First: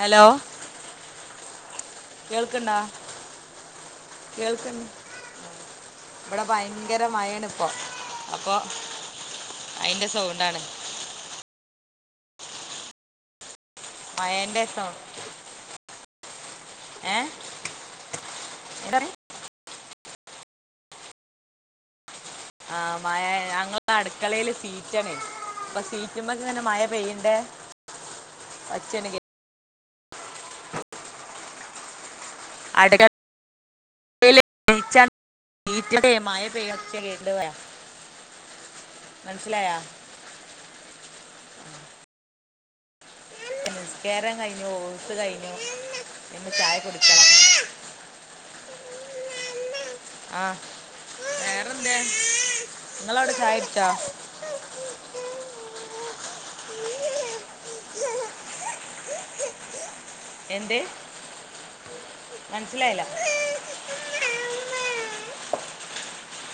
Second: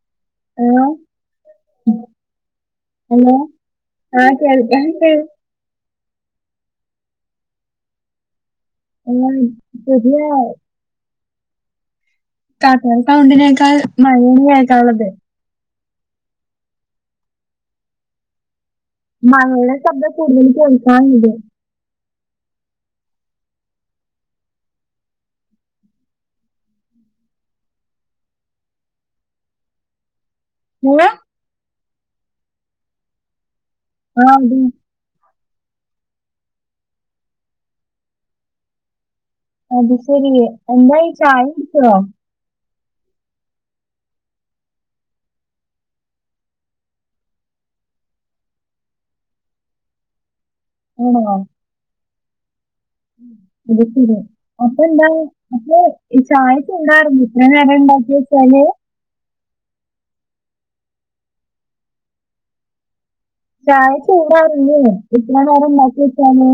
Hello hello കേൾക്ക്‌ണ്ടാ hello ആ കേൾക്ക്‌ ആഹ് കേൾക്കാണ്ട് ഇവടെ ഭയങ്കര മഴയാണ് ഇപ്പൊ അപ്പോ അതിന്റെ സൗണ്ടാണ് [unintelligible] മയേന്റ സൗ കേൾക്കാനുള്ളത് ഏഹ് എന്താർഞ്ഞ്? [unintelligible] ശബ്ദം കൂടുതല് കേൾക്കാൻണ്ട് ആഹ് മയാ ഞങ്ങൾടെ അടുക്കളെല് സീറ്റാണേ. അപ്പൊ സീറ്റ്മ്ക്കെ ഇങ്ങനെ മയ പെയ്യ്ണ്ടേ ഒച്ചയണ് കേ [unintelligible] അട്ക്ക ആഹ് [unintelligible] [inaudible] വീട്ടിലൊക്കെ മയ പെയ്യണ ഒച്ച കേക്ക്ണ്ട് പറയാ മൻസ്സിലായാ? ശരിയെ എന്തായി ചായ കുടിച്ചോ? ഉം നിസ്ക്യാരം കഴിഞ്ഞു, ഓത്ത് കഴിഞ്ഞു, ഇനി ചായ കുടിക്കണം. ആഹ് ആണോ വേറന്തെ നിങ്ങളവിട ചായ അത് കുടിച്ചോ? ശരി അപ്പൊ എന്താ അപ്പൊ ചായ ചൂടാറൂലെ ഇത്ര നേരം ഇണ്ടാക്കിയച്ചാല്? എന്തെ മൻസിലായില്ല? ചായ ചൂടാറൂല്ലേ ഇത്ര നേരം ഇണ്ടാക്കി വെച്ചാല്?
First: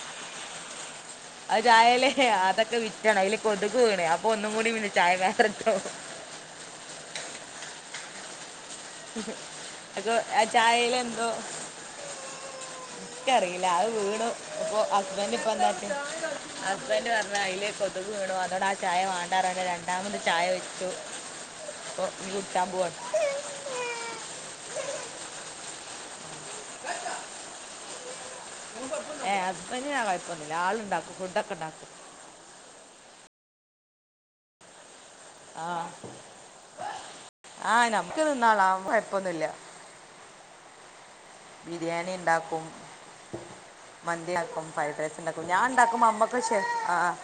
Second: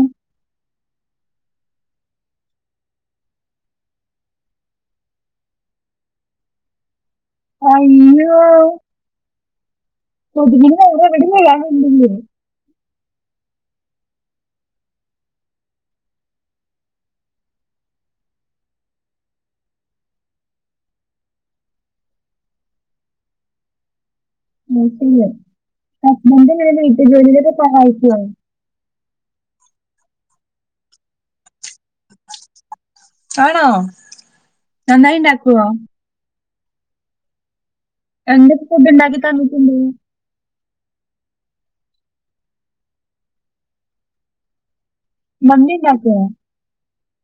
അത് ചായെല്ലേ അതൊക്കെ വിറ്റാണ്, അയില് കൊതുക് വീണെ, അപ്പൊ ഒന്നും കൂടി [unintelligible] ചായ വേറെ ട്ടോ. അയ്യോ [unintelligible] ആഹ് കൊതുകിന് വേറെ എവിടെ ചായെലെന്തോ വീഴാനുണ്ടെങ്കിൽ ക്കറീല്ല അത് വീണു ഇപ്പൊ ഹസ്ബൻഡ് ഇപ്പന്താട്ടി ഹസ്ബൻഡ് പർഞ്ഞ് അയില് കൊത് തിക് വീണു അതോണ്ടാ ചായ വാണ്ടാറാണ്ട് രണ്ടാമത് ചായ വെച്ചു ഇപ്പോ ടി കുട്ച്ചാമ്പൊവാണ് ഉം ഉം ഹസ്ബന്റെങ്ങനെ വീട്ട്ജോലീലോക്കെ സഹായിക്ക്വോ ഏഹ് ഹസ്ബന്റിനാ കൊയ്പ്പൊന്നൂല ആളിണ്ടാക്കും ഫുഡ്ഡൊക്കെണ്ടാക്കും ആണോ നന്നായിണ്ടാ ആഹ് ആഹ് നംക്ക് എന്തൊക്കെ നിന്നാളാം ഫുഡ് ഉണ്ടാക്കി കൊയ്പ്പൊന്നുല്ല തന്നിട്ടുണ്ട് ബിരിയാണിണ്ടാക്കും മന്തിയാക്കും ഫൈഡ്രൈസിണ്ടാക്കും മന്തി ഞാണ്ടാക്കുമ്പോ ഉണ്ടാക്കുവോ അമ്മക്കൊരു ആഹ് ആഹ്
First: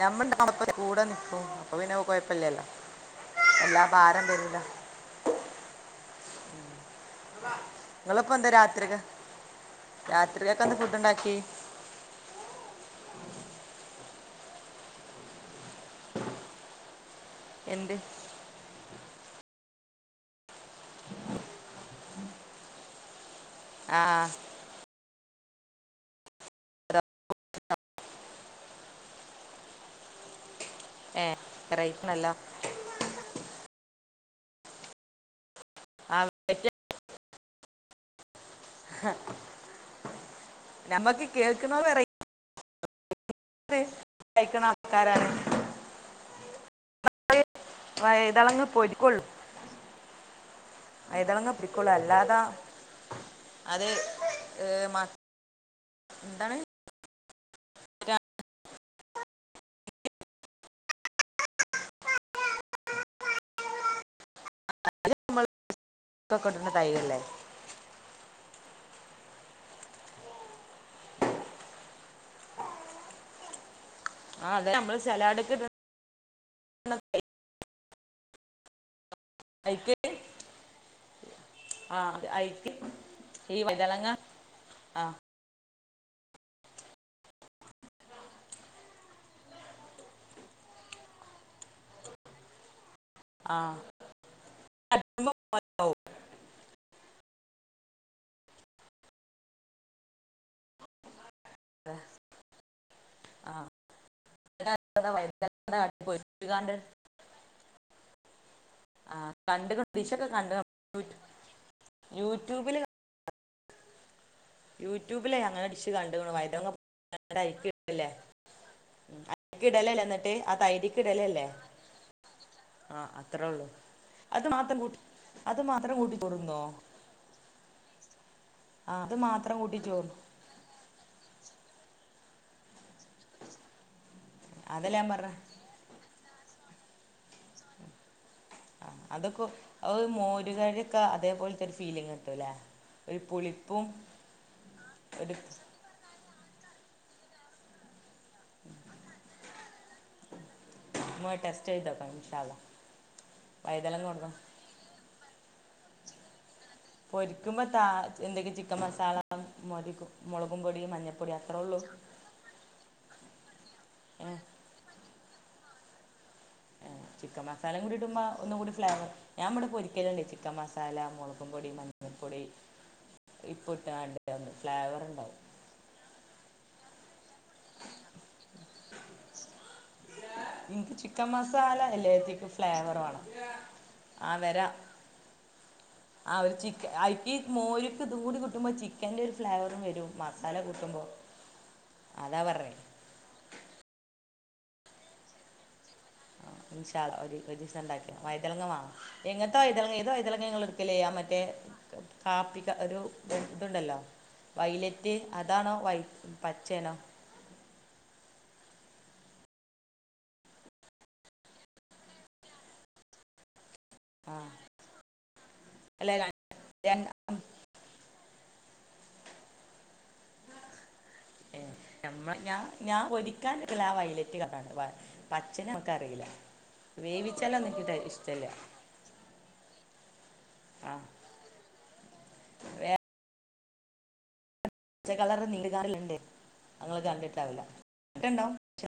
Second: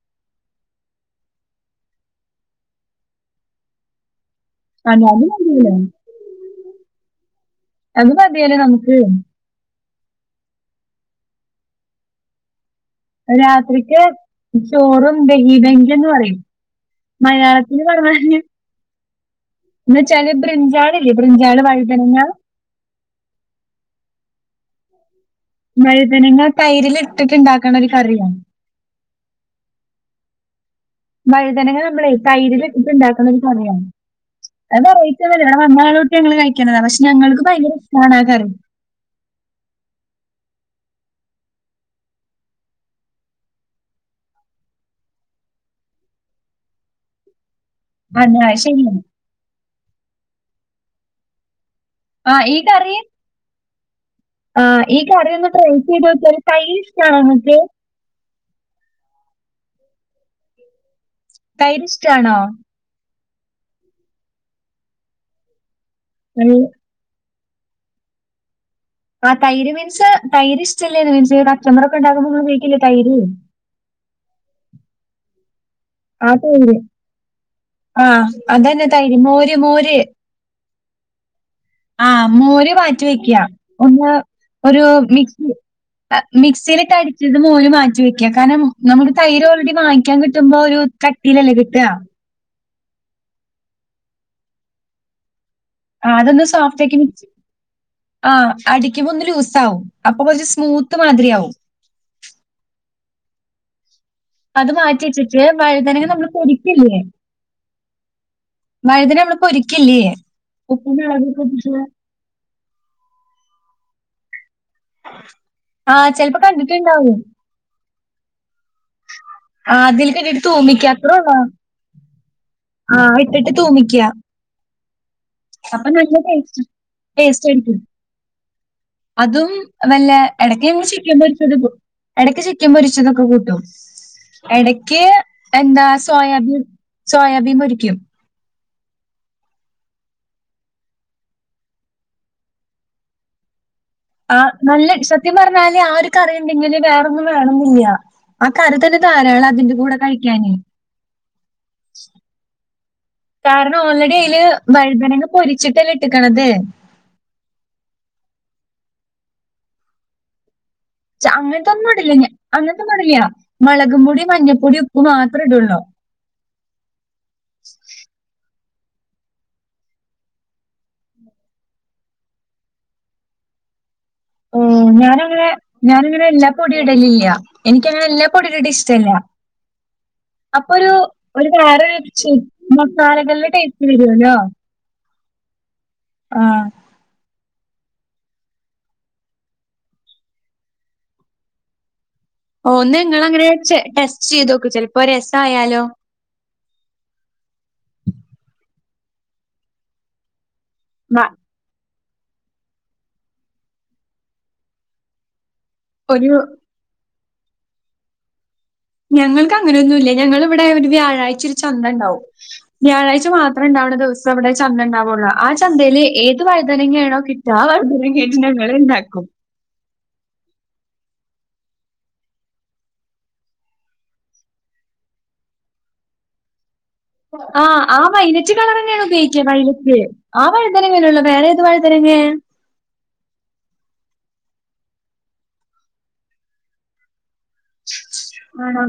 നമ്മള്ണ്ടാക്കു മ്പ കൂടെ നിക്കും അപ്പൊ പിന്നെ കൊയ്പ്പല്ല്യല്ലോ എല്ലാ ഭാരം വരൂല അതായത് അത് ഇങ്ങളിപ്പെന്താ മതിയല്ലോ നമുക്ക് രാത്രിക്ക്‌ രാത്രിലേക്കെന്താ ഫുഡ്ഡ് ഇണ്ടാക്ക്യേ രാത്രിക്ക് ചോറും ബെഹിബെഞ്ചന്ന് പറെം മലയാളത്തില് എന്ത് പറഞ്ഞാല് ന്നു വെച്ചാല് ബൃഞ്ചാള് ഇല്ലേ ബൃഞ്ചാള് വഴ്തൻങ്ങ ആഹ് വഴ്തനങ്ങ തൈരിൽ ഇട്ടിട്ട് ഇണ്ടാക്കിണെ ഒരു കറിയാ ഏ വഴ്തനങ്ങ വെറൈറ്റി നംളെ ആണല്ലോ തൈരില് ഇട്ടിണ്ടാക്ക്ണെ ഒരു കറിയാണ് അത് [unintelligible] വ്ടെ വന്നാളൊട്ട് ആ ഞങ്ങള് വെറൈറ്റി കഴിക്ക്ണതാ പഷ് ഞങ്ങൾക്ക് ഭയ്ങ്കര ഇഷ്ടാണ് ആഹ് കറി ഞമ്മക്ക് കേക്കുന്നെ വെറൈ [unintelligible] കഴിക്കണെ ആൾക്കാരാണ് [unintelligible] അതാ വയ്തളങ്ങ ശരിയാണ് പൊരികൊൾ വയ്തളങ്ങ പൊ പോൾ അല്ലാതാ ആഹ് ഈ കറിയൊന്ന് ട്രൈ ചെയ്തോക്ക് എന്താണ് തൈര് ഇഷ്ട്ടാണോ ഇങ്ങക്ക് തൈരിഷ്ട്ടാണോ അത് ഇമ്മള് [unintelligible] നല്ല ഇട്ണെ തൈരല്ലേ ആഹ് തൈര് മീൻസ് തൈര് ഇഷ്ടല്ലേന്ന് മീൻസ് കച്ചമ്പറൊക്കെ ഇണ്ടാക്കുമ്പോ ഇങ്ള് ഉപയ്ക്കല്ലേ തൈര് ആഹ് അതെന്നെ അമ്മള് സെലാടിക്കിട് ആഹ് തൈര് ആഹ് അതെന്നെ തൈര് മോര് അയ്ക്ക് മോര് ആ ആഹ് അയ്ക്ക് മോര് മാറ്റി വെക്ക്യാ ഈ വൈതളങ്ങ ഒന്ന് ഒരു ആ മിക്സി മിക്സീലിട്ടടിച്ചട്ട് മോര് മാറ്റി വെക്ക്യ കാര്ണം നംള് തൈര് ഓൾഡി വാങ്ങ്ക്കാൻ കിട്ടുമ്പോ ഒരു കട്ടീലല്ലേ കിട്ടാ ആഹ് ആഹ് അതൊന്ന് സോഫ്റ്റാക്കി മിക് ആഹ് അടിക്കുമ്പൊ ഒന്ന് ലൂസാവും അപ്പൊ കൊർച്ച് സ്മൂത്ത് മാതിരിയാവും അത് മാറ്റ്യെച്ചിട്ട് വഴ്തനങ്ങ നമ്മള് പൊടിക്കില്ല്യേ ആഹ് കണ്ടക്ക്ണ് പൊരിക്കില്ലേ ഡിഷൊക്കെ കണ്ട് ഉപ്പും മുളകും ഒക്കെ ഇട്ടിട്ട് യൂട്യൂബില്. യൂട്യൂബിലെ അങ്ങനെ ഡിഷ് ആ കണ്ടീണു ചിലപ്പോ വയ്തനങ്ങ കണ്ടിട്ടുണ്ടാവും [unintelligible] അയ്ക്കി ല്ലേ അക്ക് ഇടലല്ലേ അതിലേക്ക് ന്നിട്ട് ഇട്ടിട്ട് ആഹ് തൂമിക്ക അത്രേ ഉള്ളൂ. തൈരിക്കിടലല്ലേ ആ ഇട്ടിട്ട് തൂമിക്ക്യ അത് മാത്രം കൂട്ടി അത് മാത്രം കൂട്ടി ചോറുന്നോ ടേസ്റ്റ് ടേസ്റ്റ് ആയിര്ക്കും ആ അത് അതും മാത്രം കൂട്ടി ചോറ് വെല്ലെ എടക്ക് ഞങ്ങള് ചിക്കൻ പൊര്ച്ചത് ഇടും എടയ്ക്ക് ചിക്കൻ പൊരിച്ചതൊക്കെ കൂട്ടും അതല്ലേ എടക്ക് ഞാൻ പറഞ്ഞെ എന്താ സോയാബീൻ സോയാബീൻ പൊരിക്കും അഹ് അതൊക്കെ ഓഹ് മോരുകറ്യൊക്കെ അതേപോൽത്തെ ഒരു ഫീലിങ്ങിട്ടും ല്ലേ ഒരു പുളിപ്പും ആ നല്ലെ സത്യം ഒരു പറഞ്ഞാല് ആ ഒരു കറിയിണ്ടെങ്കില് വേറൊന്നും വേണെംന്നില്ല ആ കറി തന്നെ ധാരാള അതിന്റെ കൂടെ കഴിക്കാനെ [unintelligible] ഇമ്മാ ടെസ്റ്റ് ചെയ്തോക്കണം ഇൻഷാ അള്ളാ കാരണം വൈതലങ്ങ ഓൾറെഡി കൊ അതില് [unintelligible] വഴുതനങ്ങ പൊരിച്ചിട്ടല്ലെ ഇട്ടക്ക്ണത് പൊരിക്കുമ്പോ ത എന്തെങ്കും ചിക്കൻ മസാല മൊ [unintelligible] മൊളകും പൊടിയും മഞ്ഞ ച അങ്ങൻത്തൊന്നും ഇടില്ല. ഞാൻ അങ്ങൻത്തൊന്നും ഇടില്ലാ മൊളകും പൊടി ഏ മഞ്ഞപ്പൊടി ഉപ്പ് മാത്ര ഇടൊള്ളൂ. ചിക്കൻ മസാല കൂടി ഇടുമ്പാ ഒന്നും കൂടി ഫ്ലേവറ് ഞാൻ ഇബെടെ പൊരിക്കല്ണ്ട്. ചിക്കൻ മസാല, മൊളകും പൊടി, മഞ്ഞൾപ്പൊടി, ഇപ്പ് ഇട്ടാണ്ട്. ഉം ഫ്ലേവർ ഞാനു ഉണ്ടാവും അങ്ങനെ ഞാൻ അങ്ങനെ എല്ലാ പൊടി ഇടലില്ല. എനിക്കങ്ങനെ എല്ലാ പൊടിയുടെ [unintelligible] ഇഷ്ട്ടല്ല [inaudible] അപ്പ ഒരു എനിക്ക് ചിക്കൻ ഒരു മസാല വേറൊര് ച്ച് എല്ലാത്തിക്കും ഫ്ലേവർ വേണം മസാലകള്ടെ ടേസ്റ്റ് ആ വരൊല്ലോ. വരാം ആ ഒരുച്ചീ അയ്ക്കി മോര്ക്ക് തുടി കൂട്ടുമ്പോ ചിക്കന്റെ ഒരു ഫ്ലേവറും വെരും മസാല കൂട്ടുമ്പോ അതാ പറഞ്ഞേ ഓ ഇന്ന ഇങ്ങള് അങ്ങനെ ടെസ്റ്റ് ചെയ്തോക്ക് ചെൽപ്പോ ഒരു എ സായാലോ ആ ഇൻഷാ അള്ളാ ഒര് ഒരിസ ഇണ്ടാക്ക [unintelligible] വൈതലളങ്ങ വാങ്ങാം എങ്ങൻത്തെ വൈത ഏത് വൈതളങ്ങെ ഇങ്ങള്ട് ക്കല് ആഹ് മ മറ്റെ കാപ്പിക്ക ഒരു ഇതുണ്ടൊല്ലൊ വൈലറ്റ് അതാണോ ഒരു വൈറ്റ് പാ ചേനൊ ഞങ്ങൾക്ക് അങ്ങനെയൊന്നും ഇല്ല ഞങ്ങള് ഇവിടെ ഒരു വ്യാഴാഴ് ഒരു ചന്ത ഇണ്ടാവും വ്യാഴാഴ്ച മാത്രം ഇണ്ടാവ്ണ ദിവ സ് ആ അവിടെ ചന്തണ്ടാവൊള്ളു. ആ ചന്തയില് അല്ല ഏത് വൈതനങ്ങ്യേണോ കിട്ടആ വൈഴുനങ്ങ് എജിന ഇവള് എന്ത് ആക്കും ഏ ഞമ്മ ഞ ഞാ ഒരിക്കാൻ ഒള്ള ഒക്കെ എല്ലാം ആ വൈലറ്റ് കളറ് ആണ് വാ പച്ചനെ നമക്ക റീല്ല ആ ആ വയ്ലറ്റ് കളറെന്നേണ് ഉപയോഗിക്ക്യ വയലറ്റ് ആ വഴുതനങ്ങ നൊള്ളു ആ വേറെ ഏത് വഴു ഒറങ്ങേ ച്ചകളറ് നീലുകാറില്ണ്ട്. അത് ഇങ്ങള് കണ്ടിട്ട് ആവുല. ആണോ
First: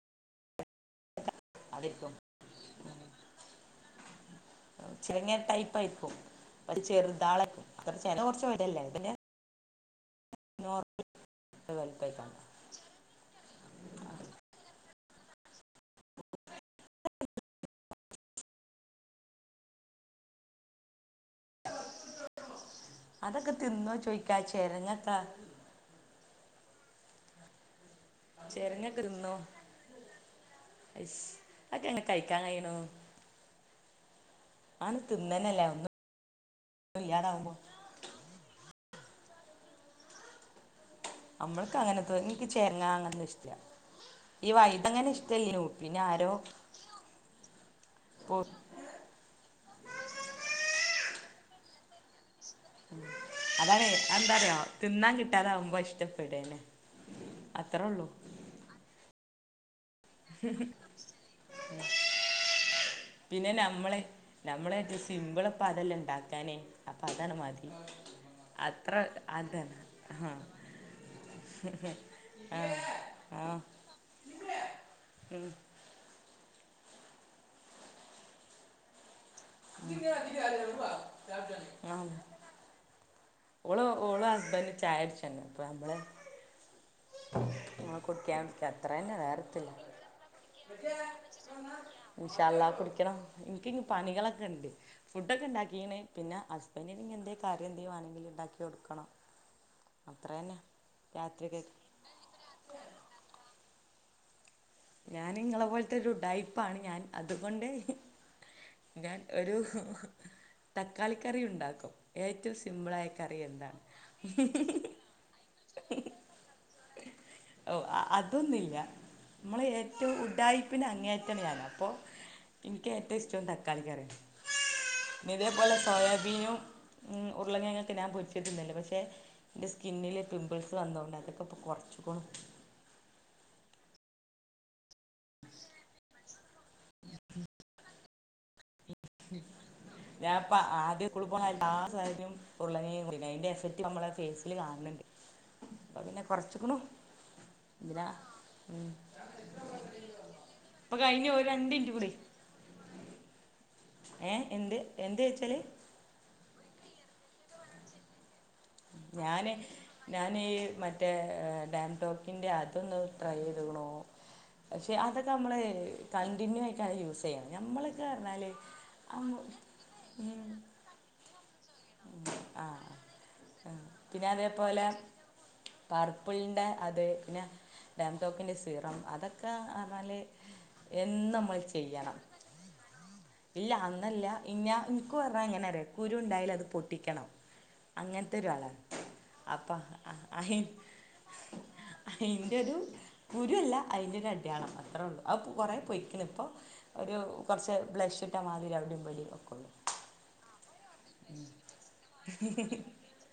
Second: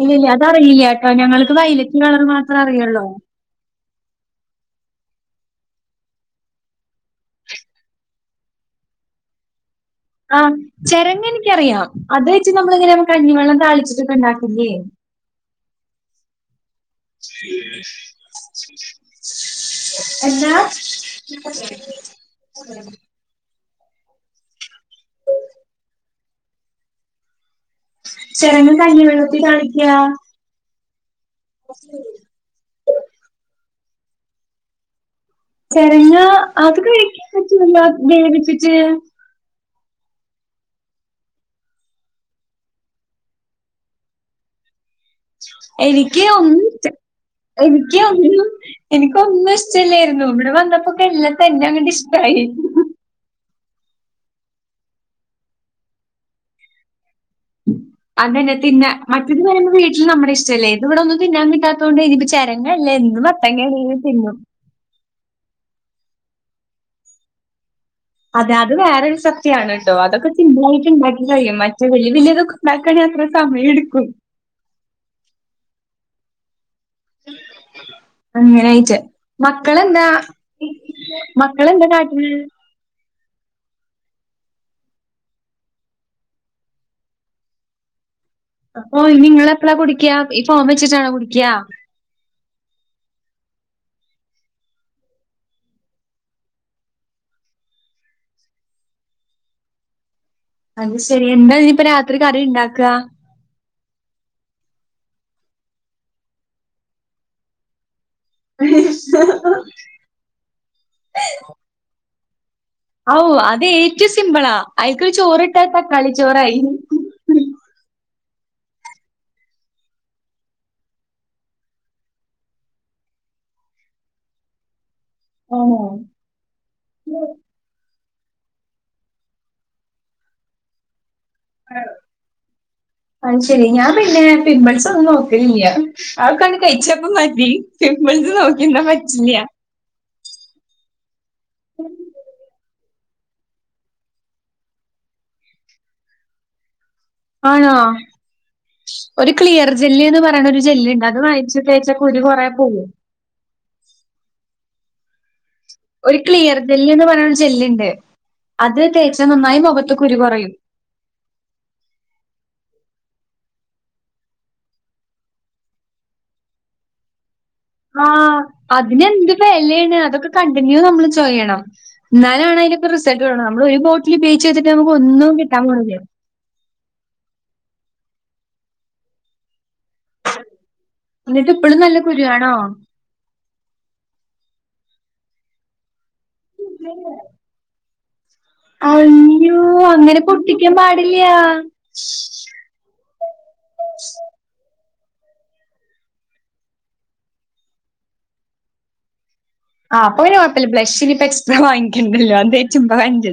ഇല്യല്ല അതറിയില്ല കെട്ടോ ഞങ്ങൾക്ക് വയ്ലറ്റ് അതിരിക്കും കളർ മാത്രം അറിയൊള്ളോ ഉം ചെങ്ങേ ടൈപ്പ് ആയിരിക്കും. പക്ഷ് ചെറുതാളക്കും അ ചേന കൊറച്ച് വടല്ലേ ഇതെന്നെ ആ ചെരങ്ങ എനിക്കറിയാം. അത് വലുപ്പമായിക്കാണ് വെച്ച് നമ്മള് ഇങ്ങനെയാ കഞ്ഞിവെള്ളം താളിച്ചിട്ട് ഒക്കെ ഇണ്ടാക്കി ല്യെ എന്നാ അതൊക്കെ തിന്നോ ചോയ്ക്കാ ചേരങ്ങക്കാ ചെരങ്ങ കഞ്ഞി വെളത്തി താളിക്കാ അശ് അത് എങ്ങനെ കഴിക്കാൻ കഴിണു ആണ് തിന്നെനല്ലേ ചെരങ്ങ അത് കഴിക്കാൻ പറ്റുലല്ലോ അത് വേവിച്ചിട്ട് അമ്മള്ക്ക് അങ്ങനെ തോ ഇൻക്ക് ചെർങ്ങാ അങ്ങനെ ഇഷ്ടല്യ. ഈ വൈുതങ്ങനെ ഇഷ്ട എനിക്ക് ഒന്നും ഛേ എനിക്ക് പോ ഒന്നും എനിക്കൊന്നും ഇഷ്ട ഇല്ലേര്ന്നു. ഇവടെ വന്നപ്പോ ഒക്കെ എല്ലാ തന്നെ അങ്ങോട്ട് ഇഷ്ടായി. ഉം അതാണ് അ എന്താ റ്യാെ തിന്നാൻ കിട്ടാതകുമ്പോ ഇഷ്ടപ്പെടന്നെ. അത്ര ഒള്ളൂ അതന്നെ തീന്ന മറ്റേത് എന്ന് പറയുപ്പോ വീ ഈ നമ്മടെ ഇഷ്ടല്ലേ ഇത് ഇവടെ ഒന്നും തിന്നാൻ കിട്ടാത്ത കൊണ്ട് ഇനിപ്പ ചെരങ്ങെല്ലേ എന്ത് പിന്നെ മത്തങ്ങ നമ്മളെ ഏണേലും തിന്നും നമ്മളെ എദ്ദേശി ഉം ഇമ്പളെ ഇപ്പ അത് അല്ലേ ഇണ്ടാക്കാനേ അപ്പ അതാണ് മതി അതെ അത് അത്ര വേറൊരു സത്യാണ് അതാണ് ട്ടൊ ആ അതൊക്കെ ചിന്തായിട്ട് ഇണ്ടാക്കി കഴിയും മറ്റേ വെല്യ വെല്യതൊക്കെ ഇണ്ടാക്കാണ അത്ര സമയ ഇടുക്കും. ഉം അങ്ങനെ ആയിച്ച് മക്കളെന്താ ഈ മക്കളെന്താ ആ കാട്ടണേ ഓള് ഓള് ഹസ്ബൻഡ് ചായടിച്ചങ് അപ്പ നമ്മള് മ്മെ കുട്ടിക്കാൻ അപ്പൊ ഇനി നിങ്ങള് എപ്പഴാ കുടിക്ക്യ ഈ ഫോം വെച്ചിട്ടാണോ കുടിക്ക്യാ ഇൻഷാ അള്ളാ കുടിക്കണം എനിക്ക ഇങ് പണികള് ഒക്കെ എണ്ട് ഫുഡ് ഒക്കെ ഉണ്ടാക്കീണ് പിന്നെ ഹസ്ബൻഡിന് ഇനി എന്തേ കറി എന്തേ എന്തെങ്കിലും വാങ്ങി ഉണ്ടാക്കി കൊടുക്കണം അത്ര അന്നെ അത് ശരി എന്താ ഇനി ഇപ്പ രാത്രി കറി ഇണ്ടാക്കുക ഞാൻ ഇങ്ങളെ പോലത്തെ ഒരു ഉടായിപ്പാണ് ഞാൻ അതു കൊണ്ട് ഞാൻ ഒരു തക്കാളിക്കറി ഉണ്ടാക്കും ഏറ്റവും സിമ്പിൾ ആ ആഓ അത് ഏറ്റവും സിമ്പിളാ അയിക്ക് ഒരു ചോറിട്ടാ തക്കാളി ചോറായി ഓഹ് അതൊന്നുല്ല നമ്മൾ ഏറ്റവും ഉഡായിപ്പിന്റെ അങ്ങേയറ്റാണ് ഞാൻ അപ്പോ എനിക്ക് ഏറ്റവും ഇഷ്ടം തക്കാളിക്കറി ഇതേപോലെ ആണോ? സോയാബീനും ഉം ഉരുളക്കിഴങ്ങ് ഒക്കെ ഞാൻ പൊരിച്ചാ തിന്നല് പക്ഷേ എൻ്റെ സ്കിന്നില് പിമ്പിൾസ് വന്നതുകൊണ്ട് അത് ഇപ്പോ കുറച്ച് കുറച്ച് അത്ശെരി ഞാൻ പിന്നെ പിമ്പിൾസ് ഒന്നും നോക്കലില്ല്യ ആഹ് കണ്ട് കഴിച്ച ഒക്കെ മതി പമ്പിൾസ് നോക്കിന്നാ പ ഞാൻപ്പ ആദ്യക്കുളു പോണ എല്ലാ സാരിയും അതിന്റെ എഫക്റ്റ് നമ്മളെ ഫേസില് കാണണ്ണ്ട് അപ്പ പിന്നെ കുറച്ചക്കണു ആണോ ഒരു ക്ലിയർ ജെല്ല് ന്ന് പറയണ ഒരു ഇപ്പം ജെല്ലുണ്ട് അത് കഴിഞ്ഞു ഒരു വാങ്ങിച്ച് രണ്ട് മിനിറ്റ് തേച്ചാ കൂടി കുരു കുറേ പോവും ഏഹ് എന്ത് എന്ത് തേച്ചാല് ഒരു ക്ലിയർ ജെല്ല് ന്ന് പറയണ ഒരു ജെല്ലുണ്ട് അത് തേച്ച ഞാന് നന്നായി മുഖത്ത് കുരു ഞാന് കുറയും മറ്റേ ടേംഡോക്കിന്റെ അതൊന്ന് ട്രൈ ചെയ്തക്കണു പക്ഷെ അതൊക്കെ നമ്മള് കണ്ടിന്യൂ ആയിട്ടാണ് യൂസ് ഞമ്മള് ആഹ് അതിനെന്ത് വെലയാണ് അതൊക്കെ കണ്ടിന്യൂ നമ്മള് ചൊയ്യണം എന്നാലാണ് ആ അതിന്റെ ഒക്കെ റിസൾട്ട് വരണ നമ്മള് ആ ഒരു ബോട്ടിൽ പിന്നെ ഉപയോഗിച്ച് ചെയ്തിട്ട് നമുക്ക് ഒന്നും കിട്ടാൻ പോണില്ല കപ്പിളിൻ്റെ അത് പിന്നെ ടേം ഡോക്കിന്റെ സിറം അതൊക്കെ പറഞ്ഞാല് എന്ന് നമ്മൾ ചെയ്യണം ആണോ ഇല്ല അന്നല്ല ഇന്ന ഇനിക്കു പറഞ്ഞാ എങ്ങനാ അറിയോ കുരു ഉണ്ടായാൽ അത് പൊട്ടിക്കണം അങ്ങനത്തെ ഒരാളാണ് അയ്യോ അപ്പം അ അങ്ങനെ അ പൊട്ടിക്കാൻ പാടില്ല. കുരു അല്ല അതിൻ്റെ ഒരു അടയാളം അത്രേ ഉള്ളൂ അ കുറേ പൊയ്ക്കണ് ഇപ്പോൾ ഒരു കുറച്ച് ബ്ലഷ് ഇട്ട മാതിരി അവിടെയും ഇവിടേം ഒക്കള്ളൂ ആഹ് അപ്പോ പിന്നെ കുഴപ്പില്ല ബ്ലഷ് ഇനിപ്പോ എക്സ്ട്രാ വാങ്ങിക്കണ്ടല്ലോ അത് [unintelligible]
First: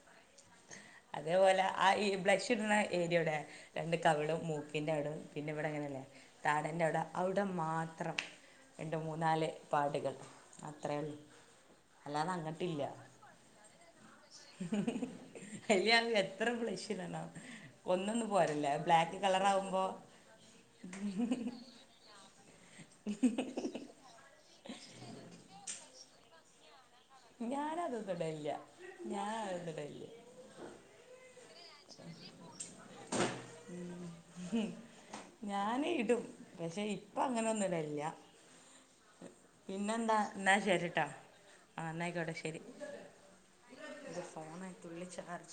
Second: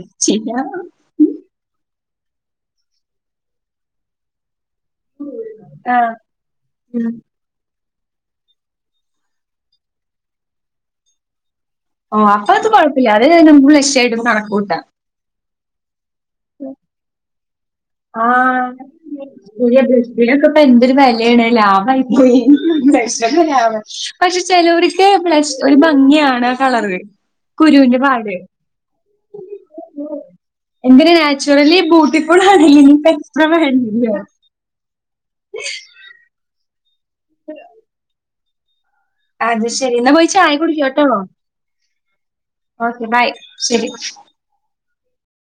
അതേപോലെ ആഹ് ഈ ബ്ലഷ് ഇടുന്ന ഏരിയയുടെ രണ്ട് കവിളും മൂക്ക പിന്നെ അവിടെ പിന്നെ ഇവിടെ അങ്ങനല്ലേ താടൻ്റെ അവിടെ ഉം അവിടെ മാത്രം രണ്ടു മൂന്നാല് പാടുകൾ അത്രേ ഒള്ളു ഓഹ് അപ്പൊ അത് കുഴപ്പില്ല അത് നമ്മക്ക് ബ്ലഷ് ആയിട്ട് കണക്ക് കൂട്ടാം [unintelligible] എത്ര ബ്ലഷ് ഇടണം ഒന്നൊന്നും ആഹ് പോരല്ല ബ്ലാക്ക് ശരിയാ കളറാവുമ്പോ ബ്ലഷിന് ഒക്കെ ഇപ്പൊ എന്തൊരു വിലയാണ് ലാഭായി [unintelligible] പക്ഷെ ചെലവരിക്ക് ബ്ലഷ് ഒരു ഭംഗിയാണ് ആ കളറ് ഞാൻ കുരുവിന്റെ അതൊന്നും പാട്. ഇടല്ല്യ ഞാൻ അതൊന്നും ഇടല്ല്യ എന്തിന് നാച്ചുറലി ബൂട്ടിഫുൾ ആണല്ലി ഇനിപ്പോ എക്സ്ട്രാ വേണ്ട ഹും ഞാന് ഇടും പക്ഷെ ഇപ്പം അങ്ങനൊന്നും ഇടലില്ല അത് ശെരി എന്നാ പോയിച്ച ചായ കുടിക്കു കേട്ടോ ആഹ് എന്നായിക്കോട്ടെ ശരി ഓക്കെ ബൈ. ശരി. എന്റെ ഫോണേ തുള്ളി ചാർജ്